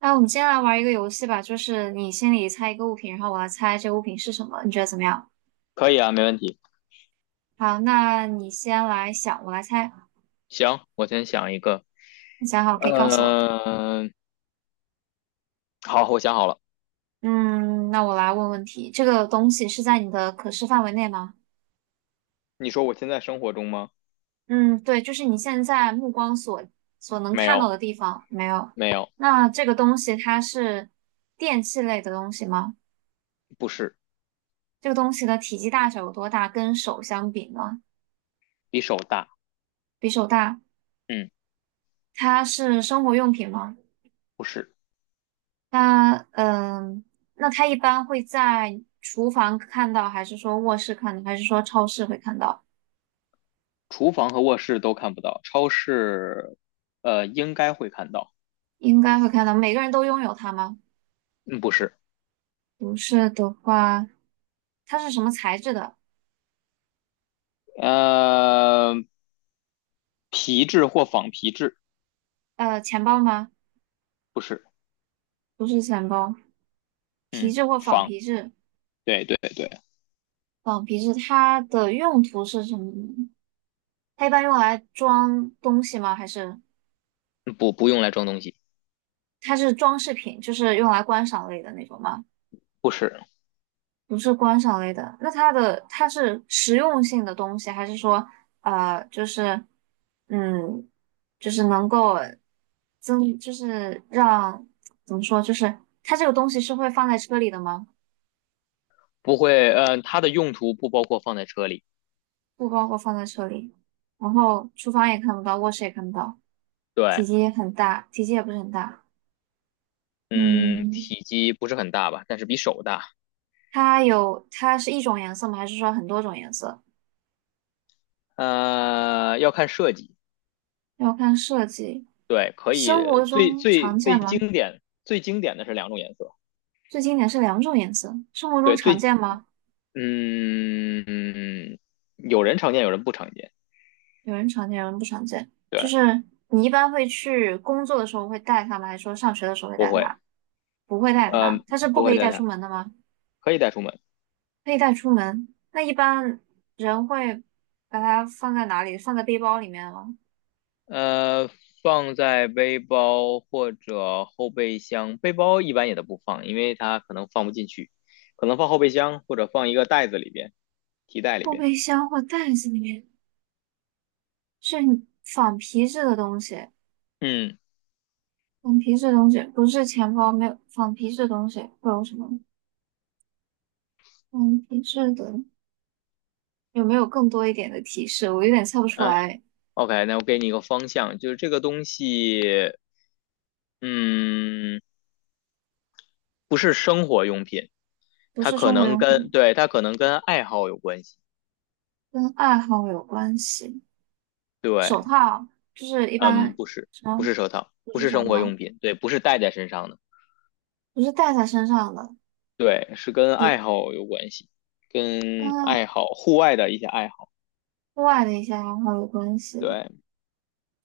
那我们先来玩一个游戏吧，就是你心里猜一个物品，然后我来猜这个物品是什么，你觉得怎么样？可以啊，没问题。好，那你先来想，我来猜。行，我先想一个。你想好可以告诉我。嗯、好，我想好了。嗯，那我来问问题，这个东西是在你的可视范围内吗？你说我现在生活中吗？嗯，对，就是你现在目光所能没看到有，的地方，没有。没有，那这个东西它是电器类的东西吗？不是，这个东西的体积大小有多大？跟手相比呢？比手大。比手大。嗯，它是生活用品吗？不是。那那他一般会在厨房看到，还是说卧室看到，还是说超市会看到？厨房和卧室都看不到，超市，应该会看到。应该会看到。每个人都拥有它吗？嗯，不是。不是的话，它是什么材质的？呃，皮质或仿皮质，钱包吗？不是。不是钱包，皮嗯，质或仿皮质。对对对，仿皮质它的用途是什么呢？它一般用来装东西吗？还是不用来装东西，它是装饰品，就是用来观赏类的那种吗？不是，不是观赏类的，那它的它是实用性的东西，还是说呃，就是嗯，就是能够增，就是让怎么说，就是它这个东西是会放在车里的吗？不会。嗯，它的用途不包括放在车里。不包括放在车里，然后厨房也看不到，卧室也看不到，体对。积也很大，体积也不是很大。嗯，嗯，体积不是很大吧，但是比手大。它有它是一种颜色吗？还是说很多种颜色？要看设计，要看设计。对，可生活以最中最常见最吗？经典最经典的是两种颜色，最经典是两种颜色，生活中对，常最见吗？嗯嗯，有人常见，有人不常见，有人常见，有人不常见。对，就是你一般会去工作的时候会带它吗？还是说上学的时候会不带会，它？不会带呃，它，它是不不可会以带带它，出门的吗？可以带出门，可以带出门。那一般人会把它放在哪里？放在背包里面吗？呃，放在背包或者后备箱，背包一般也都不放，因为它可能放不进去，可能放后备箱或者放一个袋子里边，提袋里后边，备箱或袋子里面？是仿皮质的东西，嗯。仿皮质的东西不是钱包，没有仿皮质的东西会有什么？仿皮质的有没有更多一点的提示？我有点猜不出嗯 来。OK，那我给你一个方向，就是这个东西，嗯，不是生活用品，不它是可生活能用跟，品，对，它可能跟爱好有关系。跟爱好有关系。手对，套就是一嗯，般不是，什不么？是手套，不不是是手生活套，用品，对，不是戴在身上的，不是戴在身上的，对，是跟爱也好有关系，跟跟爱好，户外的一些爱好。户外的一些爱好有关系。对，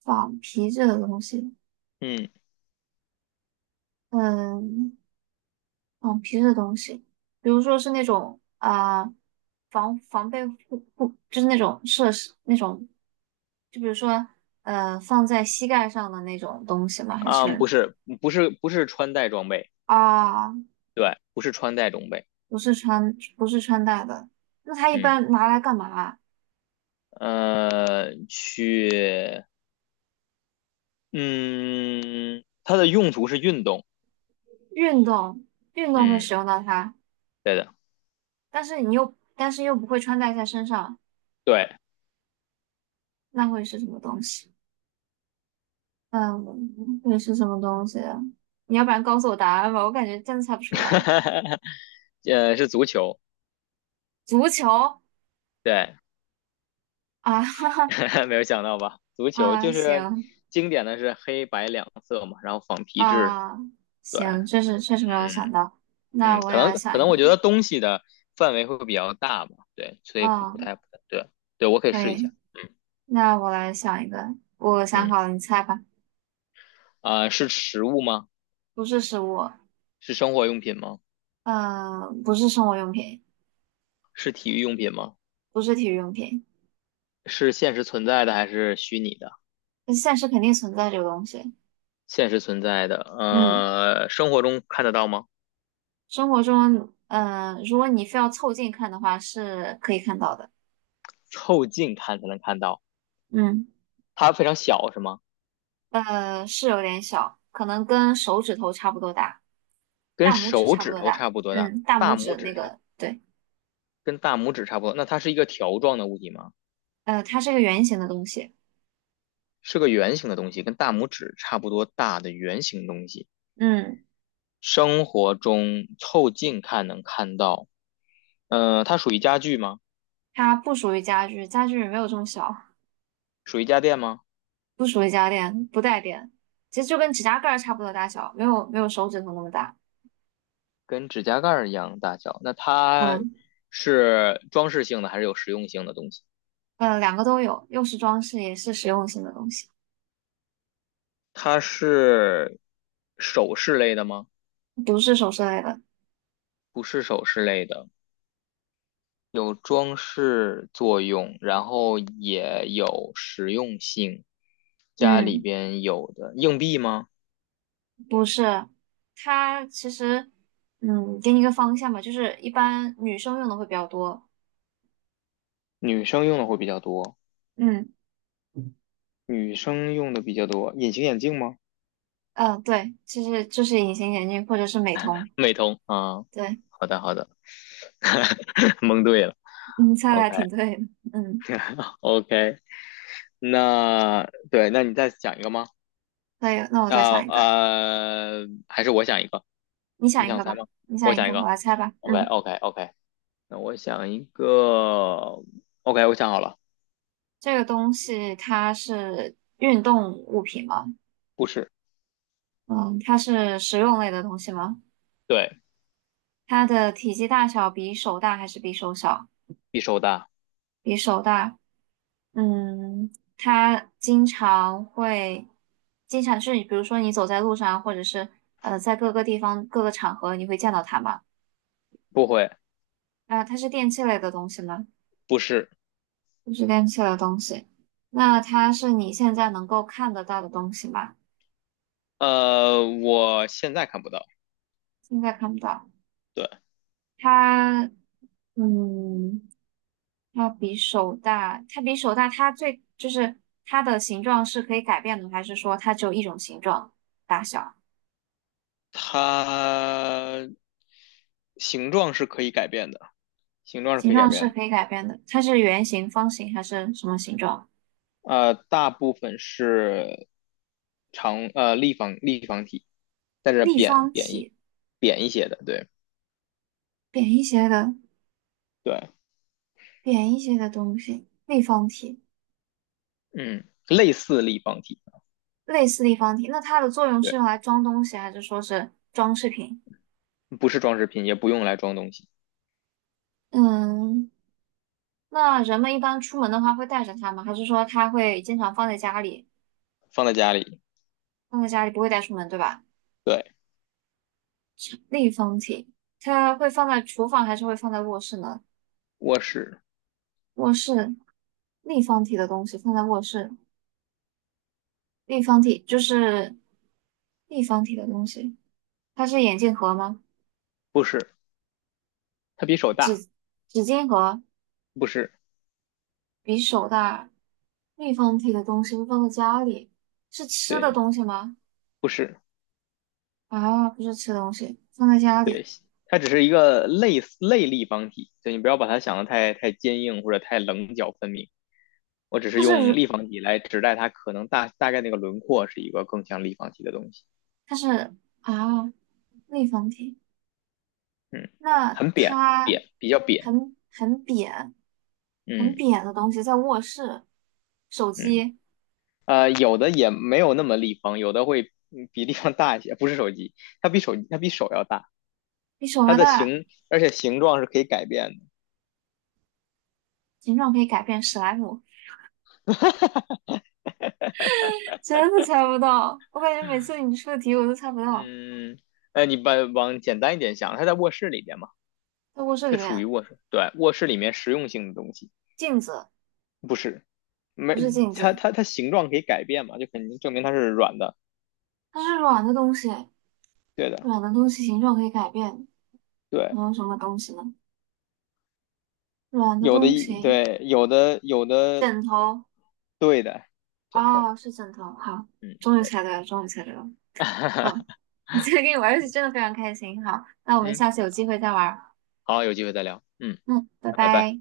仿皮质的东西，嗯，嗯，仿皮质的东西，比如说是那种防防备护护，就是那种设施那种，就比如说放在膝盖上的那种东西吗？还啊，是不是，不是，不是穿戴装备，啊？对，不是穿戴装备，不是穿戴的。那它一嗯，般拿来干嘛？呃，去，嗯，它的用途是运动。运动，运动会嗯，使用到它，但是你又，但是又不会穿戴在身上，对，那会是什么东西？嗯，会是什么东西啊？你要不然告诉我答案吧，我感觉真的猜不出来。是足球，足球？对，啊，哈哈， 没有想到吧？足球啊，就是行，经典的是黑白两色嘛，然后仿皮质，啊，对，行，确实确实没有嗯想到。那我可也能来可想一能我个，觉得东西的范围会比较大吧，对，所以不不嗯，太不太对，对我可以可试一下，以，那我来想一个，我想嗯好了，你猜吧。是食物吗？不是食物，是生活用品吗？嗯，不是生活用品，是体育用品吗？不是体育用品，是现实存在的还是虚拟的？但现实肯定存在这个东西。现实存在的，嗯，生活中看得到吗？生活中，嗯，如果你非要凑近看的话，是可以看到的。凑近看才能看到。嗯，它非常小是吗？是有点小，可能跟手指头差不多大，跟大拇指手差不指多头大。差不多大，嗯，大大拇拇指指那差个，对，跟大拇指差不多。那它是一个条状的物体吗？它是个圆形的东西。是个圆形的东西，跟大拇指差不多大的圆形东西。嗯，生活中凑近看能看到，它属于家具吗？它不属于家具，家具没有这么小，属于家电吗？不属于家电，不带电，其实就跟指甲盖儿差不多大小，没有手指头那么大。跟指甲盖儿一样大小。那它嗯。是装饰性的还是有实用性的东西？两个都有，又是装饰，也是实用性的东西，它是首饰类的吗？不是首饰类的。不是首饰类的。有装饰作用，然后也有实用性。家里嗯，边有的硬币吗？不是，它其实，嗯，给你一个方向吧，就是一般女生用的会比较多。女生用的会比较多，嗯，女生用的比较多。隐形眼镜吗？嗯、对，其实就是隐形眼镜或者是美瞳。美瞳啊，对，好的好的，蒙对了。你猜的 OK 还挺对的。嗯，OK，那对，那你再想一个吗？可以，那我再想一个，还是我想一个，你你想一想个猜吧，吗？你我想一想一个，我个。来猜吧。OK 嗯，OK OK，那我想一个。OK，我想好了。这个东西它是运动物品吗？不是，嗯，它是实用类的东西吗？对，它的体积大小比手大还是比手小？比手大，比手大。嗯，它经常会，经常是比如说你走在路上，或者是在各个地方、各个场合，你会见到它吗？不会，啊、它是电器类的东西吗？不是，不是电器类的东西。那它是你现在能够看得到的东西吗？我现在看不到，现在看不到。对，它，嗯。它比手大，它比手大，它最就是它的形状是可以改变的，还是说它只有一种形状大小？它形状是可以改变的，形状是形可以改状变是的，可以改变的，它是圆形、方形还是什么形状？大部分是立方体，但是立扁方扁一体，扁一些的，对扁一些的，对，扁一些的东西，立方体，嗯，类似立方体，类似立方体。那它的作用对，是用来装东西，还是说是装饰品？不是装饰品，也不用来装东西，嗯，那人们一般出门的话会带着它吗？还是说它会经常放在家里，放在家里，放在家里不会带出门，对吧？对，立方体，它会放在厨房还是会放在卧室呢？卧室，卧室，立方体的东西放在卧室，立方体就是立方体的东西，它是眼镜盒吗？不是，它比手大，纸巾盒？不是，比手大，立方体的东西会放在家里，是吃的对，东西吗？不是。啊，不是吃的东西，放在家对，里，它只是一个类似立方体，所以你不要把它想的太坚硬或者太棱角分明。我只是它用是立方体来指代它可能大概那个轮廓是一个更像立方体的东西。它是啊，立方体。嗯，那很扁它扁，比较扁。很很扁，很嗯扁的东西在卧室，手嗯，机？有的也没有那么立方，有的会比立方大一些。不是手机，它比手要大，比手它还的大，形而且形状是可以改变的。形状可以改变？史莱姆？真的猜不到。我感觉每次你出的题我都猜不到。嗯，你把往简单一点想，它在卧室里边嘛。在卧室里这属于面，卧室，对，卧室里面实用性的东西，镜子？不是，没，不是镜它子，它它形状可以改变嘛，就肯定证明它是软的，它是软的东西，对的，软的东西形状可以改变，对，能有什么东西呢？软的有的东一西，对，有的有的，枕头？对的，枕头，啊，是枕头。好，嗯，终于对猜的，对了，终于猜对了。好，我今天跟你玩儿游戏真的非常开心。好，那我们嗯，下次有机会再玩儿。好，有机会再聊，嗯，嗯，拜拜拜。拜。